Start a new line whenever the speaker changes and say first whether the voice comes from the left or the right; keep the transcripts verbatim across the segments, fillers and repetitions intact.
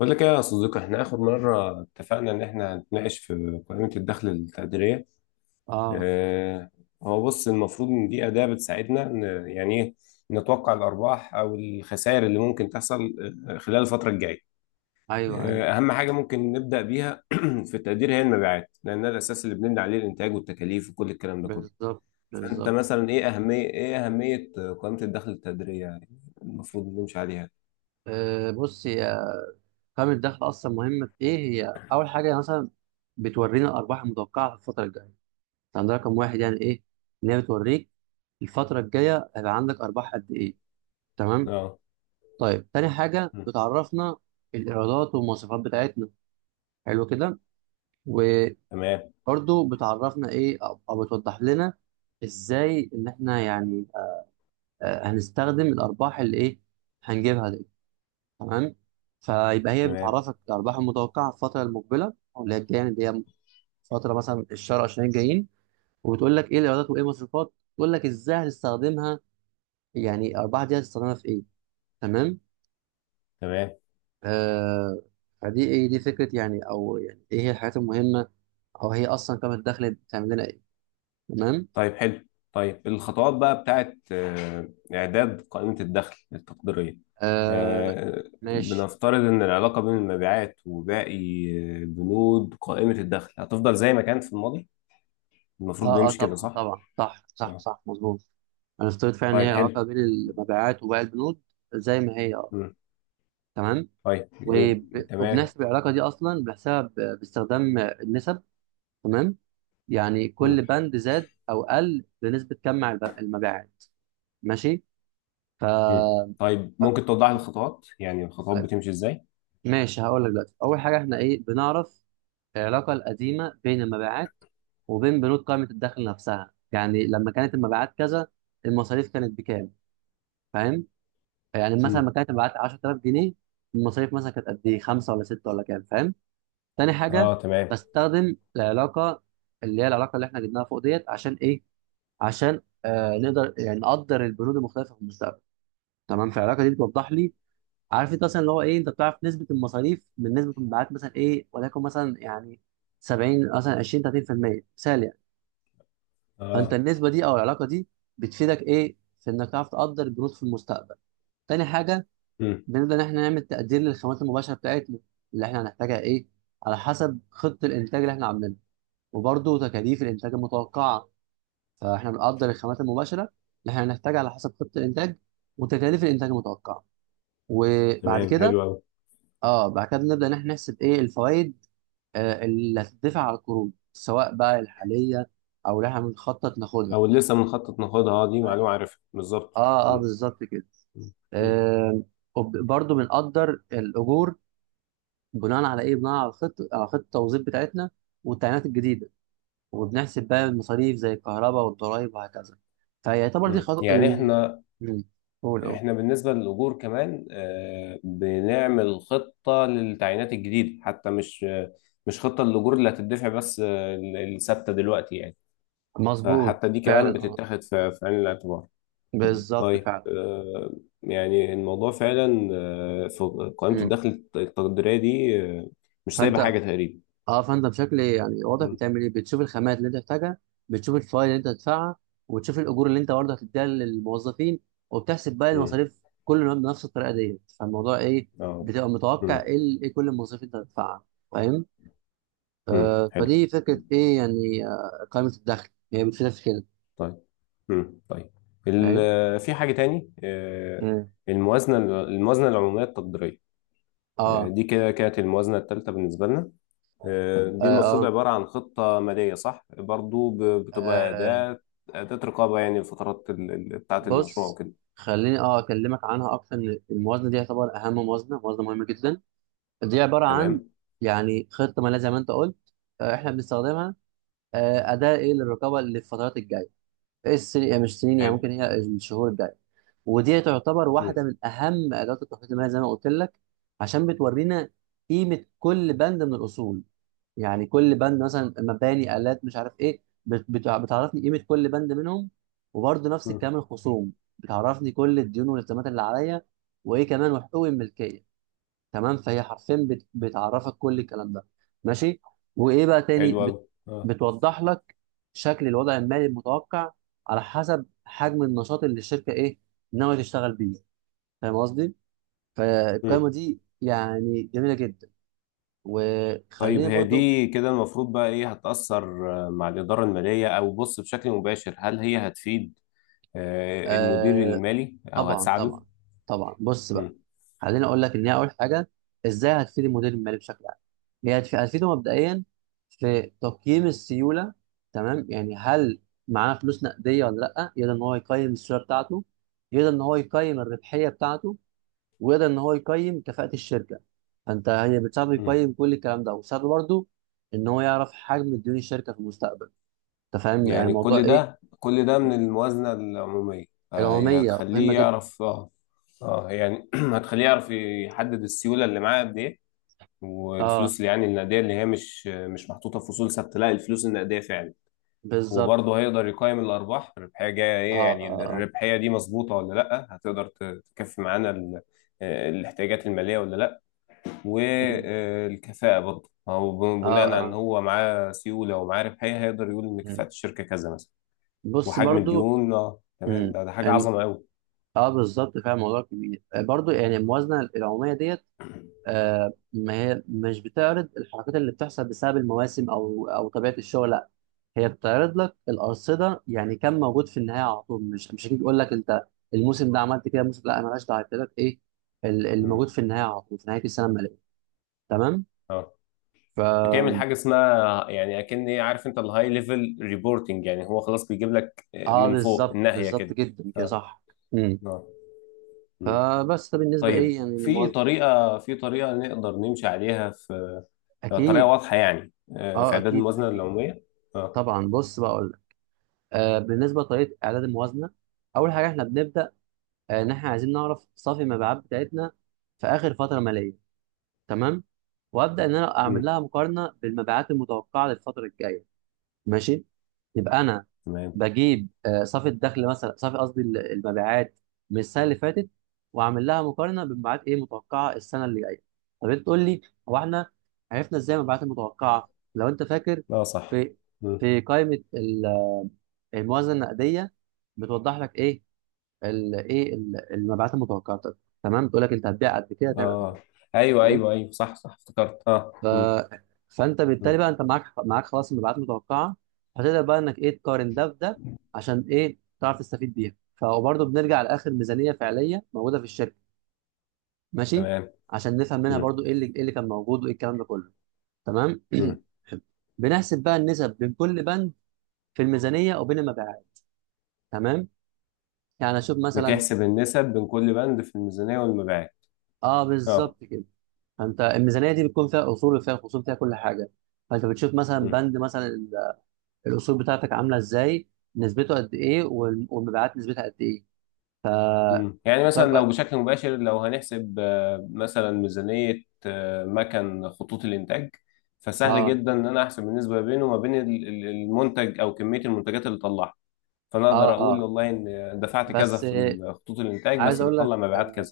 left: بقول لك ايه يا صديقي، احنا اخر مره اتفقنا ان احنا هنتناقش في قائمه الدخل التقديريه.
right: اه
left: اه. هو بص، المفروض ان دي اداه بتساعدنا ان يعني ايه نتوقع الارباح او الخسائر اللي ممكن تحصل آه، خلال الفتره الجايه.
right: ايوه ايوه
left: اه اهم حاجه ممكن نبدا بيها في التقدير هي المبيعات، لانها الاساس اللي بنبني عليه الانتاج والتكاليف وكل الكلام ده كله.
right: بالظبط
left: فانت
right: بالظبط
left: مثلا ايه اهميه ايه اهميه قائمه الدخل التقديريه، يعني المفروض نمشي عليها؟
right: آه بص، هي قائمه الدخل اصلا مهمه في ايه؟ هي اول حاجه يعني مثلا بتورينا الارباح المتوقعه في الفتره الجايه. طب ده رقم واحد، يعني ايه؟ ان هي بتوريك الفتره الجايه هيبقى عندك ارباح قد ايه. تمام.
left: اه.
right: طيب تاني حاجه،
left: م.
right: بتعرفنا الايرادات والمواصفات بتاعتنا، حلو كده. وبرده
left: تمام،
right: بتعرفنا ايه، او أو بتوضح لنا ازاي ان احنا يعني آه هنستخدم الارباح اللي ايه، هنجيبها دي. تمام. فيبقى هي
left: تمام،
right: بتعرفك الارباح المتوقعه في الفتره المقبله او اللي هي الجايه، يعني اللي هي فتره مثلا الشهر العشرين الجايين. وبتقول لك ايه الايرادات وايه المصروفات، تقول لك ازاي هتستخدمها، يعني الارباح دي هتستخدمها في ايه. تمام.
left: تمام.
right: آه فدي ايه، دي فكره يعني، او يعني ايه هي الحاجات المهمه، او هي اصلا كم الدخل بتعمل لنا ايه. تمام.
left: طيب حلو. طيب الخطوات بقى بتاعت آه، إعداد قائمة الدخل التقديرية.
right: آه.
left: آه،
right: ماشي.
left: بنفترض إن العلاقة بين المبيعات وباقي آه، بنود قائمة الدخل هتفضل زي ما كانت في الماضي. المفروض
right: اه اه،
left: بيمشي كده
right: طبعا
left: صح؟
right: طبعا صح صح
left: آه.
right: صح مظبوط. انا افترضت فعلا ان
left: طيب
right: هي
left: حلو.
right: العلاقه بين المبيعات وبيع البنود زي ما هي، اه
left: مم.
right: تمام.
left: طيب يب-
right: وب-
left: تمام.
right: وبنحسب العلاقة دي أصلا بنحسبها ب- باستخدام النسب. تمام. يعني
left: مم.
right: كل بند زاد أو قل بنسبة كم مع الب- المبيعات. ماشي. ف
left: مم. طيب ممكن توضح لي الخطوات، يعني الخطوات
right: طيب،
left: بتمشي إزاي؟
right: ماشي، هقول لك دلوقتي. أول حاجة، إحنا إيه بنعرف؟ العلاقة القديمة بين المبيعات وبين بنود قائمة الدخل نفسها، يعني لما كانت المبيعات كذا، المصاريف كانت بكام، فاهم؟ يعني مثلا
left: مم.
right: لما كانت المبيعات عشرة آلاف جنيه، المصاريف مثلا كانت قد إيه، خمسة ولا ستة ولا كام، فاهم. تاني حاجه،
left: آه تمام.
right: بستخدم العلاقه، اللي هي العلاقه اللي احنا جبناها فوق ديت، عشان ايه؟ عشان آه نقدر، يعني نقدر البنود المختلفه في المستقبل. تمام. فالعلاقه دي بتوضح لي، عارف، انت مثلا اللي هو ايه، انت بتعرف نسبه المصاريف من نسبه المبيعات مثلا ايه، وليكن مثلا يعني سبعين مثلا، عشرين، ثلاثين في المية، مثال يعني. فانت
left: آه.
right: النسبه دي او العلاقه دي بتفيدك ايه في انك تعرف تقدر البنود في المستقبل. تاني حاجه،
left: مم.
right: بنبدا ان احنا نعمل تقدير للخامات المباشره بتاعتنا اللي احنا هنحتاجها ايه على حسب خطه الانتاج اللي احنا عاملينها، وبرضه تكاليف الانتاج المتوقعه. فاحنا بنقدر الخامات المباشره اللي احنا هنحتاجها على حسب خطه الانتاج وتكاليف الانتاج المتوقعه. وبعد
left: تمام
right: كده،
left: حلو أوي.
right: اه بعد كده بنبدا ان احنا نحسب ايه الفوائد، آه اللي هتدفع على القروض، سواء بقى الحاليه او اللي احنا بنخطط ناخدها.
left: أو لسه بنخطط ناخدها، آه، دي معلومة
right: ايوه.
left: عارفها بالظبط.
right: اه اه
left: مم.
right: بالظبط كده.
left: مم.
right: آه. برضه بنقدر الاجور بناء على ايه، بناء على خطه على خطه التوظيف بتاعتنا والتعيينات الجديده. وبنحسب بقى المصاريف زي الكهرباء والضرايب وهكذا. فيعتبر دي
left: مم.
right: خطوة
left: يعني
right: ال...
left: احنا
right: مم. قول قول.
left: احنا بالنسبة للأجور كمان آه، بنعمل خطة للتعيينات الجديدة، حتى مش آه، مش خطة للأجور اللي هتدفع بس، آه، الثابتة دلوقتي يعني.
right: مظبوط
left: فحتى دي
right: فعلا.
left: كمان
right: اه
left: بتتاخد في في عين الاعتبار.
right: بالظبط
left: طيب،
right: فعلا.
left: آه، يعني الموضوع فعلا آه، في قائمة
right: مم.
left: الدخل التقديرية دي آه، مش سايبة
right: فانت،
left: حاجة تقريبا.
right: اه فانت بشكل إيه يعني واضح
left: مم.
right: بتعمل ايه؟ بتشوف الخامات اللي انت محتاجها، بتشوف الفوائد اللي انت هتدفعها، وتشوف الاجور اللي انت برضه هتديها للموظفين، وبتحسب بقى
left: مم.
right: المصاريف كل يوم بنفس الطريقه ديت. فالموضوع ايه،
left: اه.
right: بتبقى
left: مم.
right: متوقع ايه ال- ايه كل المصاريف انت هتدفعها، فاهم.
left: مم.
right: آه
left: حلو.
right: فدي فكره ايه يعني، آه قائمه الدخل هي بتفيدك في كده،
left: طيب. امم طيب،
right: فاهم.
left: ال- في حاجة تاني آه،
right: مم.
left: الموازنة الموازنة العمومية التقديرية. آه،
right: اه
left: دي كده كانت الموازنة الثالثة بالنسبة لنا. آه،
right: اه
left: دي المفروض
right: اه
left: عبارة عن خطة مالية صح؟ برضو ب- بتبقى
right: آه،
left: أداة، أداة رقابة، يعني الفترات ال- ال- بتاعة المشروع
right: بص،
left: وكده.
right: خليني اه اكلمك عنها اكتر. ان الموازنه دي يعتبر اهم موازنه موازنه مهمه جدا. دي عباره عن
left: تمام؟
right: يعني خطه ماليه زي ما انت قلت، آه، احنا بنستخدمها آه، اداه ايه للرقابه للفترات الجايه، إيه السنين، يعني مش سنين يعني،
left: حلو.
right: ممكن هي الشهور الجايه. ودي تعتبر
left: مم.
right: واحده من اهم ادوات التخطيط المالي زي ما قلت لك، عشان بتورينا قيمه كل بند من الاصول. يعني كل بند، مثلا مباني، آلات، مش عارف ايه، بت- بت- بتعرفني قيمة كل بند منهم. وبرضه نفس
left: مم.
right: الكلام الخصوم، بتعرفني كل الديون والالتزامات اللي عليا، وايه كمان، وحقوق الملكية. تمام، فهي حرفيا بت- بتعرفك كل الكلام ده. ماشي. وايه بقى تاني
left: حلو
right: بت-
left: أوي اه.
right: بتوضح لك شكل الوضع المالي المتوقع على حسب حجم النشاط اللي الشركة ايه ناوية تشتغل بيه، فاهم قصدي.
left: مم.
right: فالقائمة دي يعني جميلة جدا.
left: طيب
right: وخليني
left: هي
right: برضو.
left: دي كده المفروض بقى إيه هتأثر آه، مع الإدارة المالية؟ أو بص، بشكل مباشر، هل هي هتفيد آه، المدير المالي أو
right: طبعا
left: هتساعده؟
right: طبعا طبعا بص بقى،
left: مم.
right: خليني اقول لك ان هي اول حاجه، ازاي هتفيد المدير المالي بشكل عام. هي هتف- هتفيده مبدئيا في تقييم السيوله، تمام. يعني هل معاه فلوس نقديه ولا لا، يقدر ان هو يقيم السيوله بتاعته، يقدر ان هو يقيم الربحيه بتاعته، ويقدر ان هو يقيم كفاءه الشركه. فانت، هي بتساعده
left: مم.
right: يقيم كل الكلام ده، وبتساعده برضه ان هو يعرف حجم ديون الشركه في المستقبل، انت فاهم يعني
left: يعني
right: موضوع
left: كل
right: ايه.
left: ده كل ده من الموازنة العمومية، فهي
right: العموميه مهمه
left: هتخليه
right: جدا.
left: يعرف. اه اه يعني هتخليه يعرف يحدد السيولة اللي معاه قد ايه، والفلوس
right: اه
left: اللي يعني النقدية، اللي هي مش مش محطوطة في أصول ثابتة، لا، الفلوس النقدية فعلا.
right: بالظبط.
left: وبرضه هيقدر يقيم الأرباح، الربحية جاية
right: اه
left: ايه، يعني
right: اه,
left: الربحية دي مظبوطة ولا لا، هتقدر ت- تكفي معانا ال- آه، الاحتياجات المالية ولا لا؟
right: آه.
left: والكفاءة برضه هو ب-
right: اه
left: بناء على إن
right: اه
left: هو معاه سيولة ومعاه ربحية هيقدر يقول إن
right: مم.
left: كفاءة الشركة كذا مثلا.
right: بص
left: وحجم
right: برضو.
left: الديون. أه تمام،
right: مم.
left: ده ده حاجة
right: الم...
left: عظمة أوي.
right: اه بالظبط فعلا موضوع كبير. آه، برضو يعني الموازنه العموميه ديت، آه ما هي مش بتعرض الحركات اللي بتحصل بسبب المواسم او او طبيعه الشغل، لا. هي بتعرض لك الارصده، يعني كم موجود في النهايه على طول. مش مش هتيجي تقول لك انت الموسم ده عملت كده، الموسم لا انا مالهاش دعوه، هتقول لك ايه ال- اللي موجود
left: مم.
right: في النهايه على طول، في نهايه السنه الماليه. تمام.
left: أه.
right: ف
left: بتعمل حاجة اسمها يعني أكن إيه، عارف أنت الهاي ليفل ريبورتنج؟ يعني هو خلاص بيجيب لك آه،
right: اه
left: من فوق
right: بالظبط
left: الناهية
right: بالظبط
left: كده.
right: جدا كده،
left: أه.
right: صح. مم.
left: أه. مم.
right: فبس ده بالنسبه ايه
left: طيب،
right: يعني
left: في
right: للموازنه.
left: طريقة في طريقة نقدر نمشي عليها في آه، طريقة
right: اكيد.
left: واضحة، يعني آه، في
right: اه
left: إعداد
right: اكيد
left: الموازنة
right: اكيد
left: العمومية؟ اه.
right: طبعا، بص بقول لك. آه، بالنسبه لطريقه اعداد الموازنه، اول حاجه احنا بنبدا آه، ان احنا عايزين نعرف صافي المبيعات بتاعتنا في اخر فتره ماليه. تمام. وابدا ان انا اعمل
left: مم.
right: لها مقارنه بالمبيعات المتوقعه للفتره الجايه، ماشي. يبقى انا
left: تمام.
right: بجيب آه، صافي الدخل مثلا صافي قصدي ال- المبيعات من السنه اللي فاتت، واعمل لها مقارنه بالمبيعات ايه متوقعه السنه اللي جايه. طب انت تقول لي هو احنا عرفنا ازاي المبيعات المتوقعه، لو انت فاكر.
left: اه صح.
right: في
left: مم.
right: في قائمه الموازنه النقديه بتوضح لك ايه ال ايه ال- المبيعات المتوقعه. تمام، بتقول لك انت هتبيع قد كده، هتعمل قد كده.
left: اه. ايوه،
right: تمام.
left: ايوه، ايوه، صح، صح، افتكرت. اه. مم.
right: فانت بالتالي
left: مم.
right: بقى انت معاك معاك خلاص المبيعات المتوقعه. هتقدر بقى انك ايه، تقارن ده بده، عشان ايه، تعرف تستفيد بيها. فبرضه بنرجع لاخر ميزانيه فعليه موجوده في الشركه، ماشي،
left: تمام.
right: عشان نفهم منها
left: مم.
right: برضه ايه اللي ايه اللي كان موجود وايه الكلام ده كله. تمام.
left: مم.
right: بنحسب بقى النسب بين كل بند في الميزانيه وبين المبيعات، تمام. يعني اشوف مثلا.
left: بتحسب النسب بين كل بند في الميزانية والمبيعات.
right: اه
left: اه.
right: بالظبط كده. فانت الميزانيه دي بتكون فيها اصول وفيها خصوم، فيها كل حاجه. فانت بتشوف مثلا
left: مم.
right: بند مثلا ال- الاصول بتاعتك عامله ازاي، نسبته قد ايه، وال- والمبيعات نسبتها قد ايه.
left: مم. يعني
right: بتقعد
left: مثلا، لو
right: بقى.
left: بشكل مباشر، لو هنحسب آه، مثلا ميزانية آه، مكن خطوط الإنتاج، فسهل
right: اه
left: جدا إن أنا أحسب النسبة بينه وما بين ال- ال- المنتج أو كمية المنتجات اللي طلعها. فأنا أقدر
right: اه
left: أقول
right: اه
left: والله إن دفعت كذا
right: بس
left: في
right: آه،
left: خطوط الإنتاج،
right: عايز
left: بس
right: اقول لك
left: بتطلع مبيعات
right: آه
left: كذا.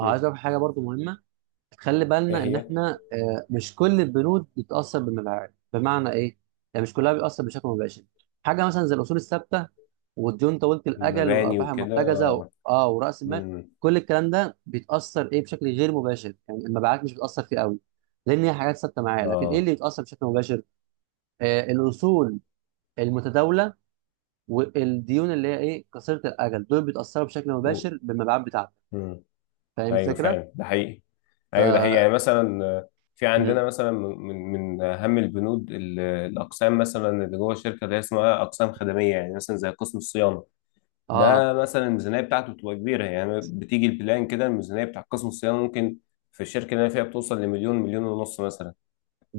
left: مم.
right: اقول لك حاجه برضو مهمه. خلي
left: إيه
right: بالنا ان
left: هي؟
right: احنا آه، مش كل البنود بتتاثر بالمبيعات. بمعنى ايه، يعني مش كلها بيأثر بشكل مباشر. حاجه مثلا زي الاصول الثابته والديون طويله الاجل
left: المباني
right: والارباح
left: وكده
right: المحتجزه، و...
left: اه.
right: اه وراس المال،
left: مم.
right: كل الكلام ده بيتاثر ايه بشكل غير مباشر، يعني المبيعات مش بتاثر فيه قوي، لان هي حاجات ثابته معايا. لكن ايه اللي
left: اه.
right: بيتاثر بشكل مباشر؟ آه، الاصول المتداوله، والديون اللي هي ايه قصيره الاجل، دول بيتاثروا بشكل مباشر بالمبيعات بتاعتك،
left: امم
right: فاهم
left: ايوه
right: الفكره.
left: فعلا ده حقيقي.
right: ف
left: ايوه ده حقيقي، يعني مثلا آه، في
right: مم.
left: عندنا مثلا من من من اهم البنود، ال- الاقسام مثلا اللي جوه الشركه، اللي هي اسمها اقسام خدميه، يعني مثلا زي قسم الصيانه.
right: اه
left: ده مثلا الميزانيه بتاعته بتبقى كبيره، يعني بتيجي البلان كده، الميزانيه بتاع قسم الصيانه ممكن في الشركه اللي انا فيها بتوصل لمليون، مليون ونص مثلا.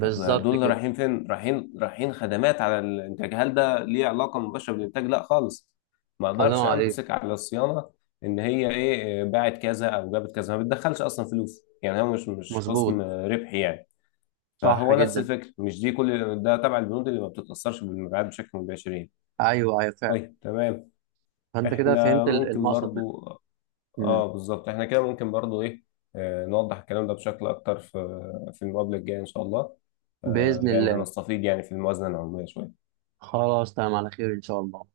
left: طب دول
right: كده.
left: رايحين فين؟ رايحين، رايحين خدمات على الانتاج. هل ده ليه علاقة مباشرة بالانتاج؟ لا خالص، ما
right: الله
left: اقدرش
right: ينور عليك.
left: امسك على الصيانة ان هي ايه باعت كذا او جابت كذا. ما بتدخلش اصلا فلوس، يعني هو مش مش قسم
right: مظبوط،
left: ربحي يعني.
right: صح
left: فهو نفس
right: جدا.
left: الفكرة، مش دي، كل ده تبع البنود اللي ما بتتأثرش بالمبيعات بشكل مباشر يعني.
right: ايوه ايوه فعلا.
left: طيب تمام.
right: فانت كده
left: احنا
right: فهمت ال-
left: ممكن
right: المقصد منه.
left: برضو.
right: مم.
left: اه بالظبط، احنا كده ممكن برضو ايه آه، نوضح الكلام ده بشكل اكتر في آه، في المقابله الجايه ان شاء الله. آه،
right: باذن
left: يعني
right: الله.
left: هنستفيد يعني في الموازنه العمريه شويه.
right: خلاص تمام، على خير ان شاء الله.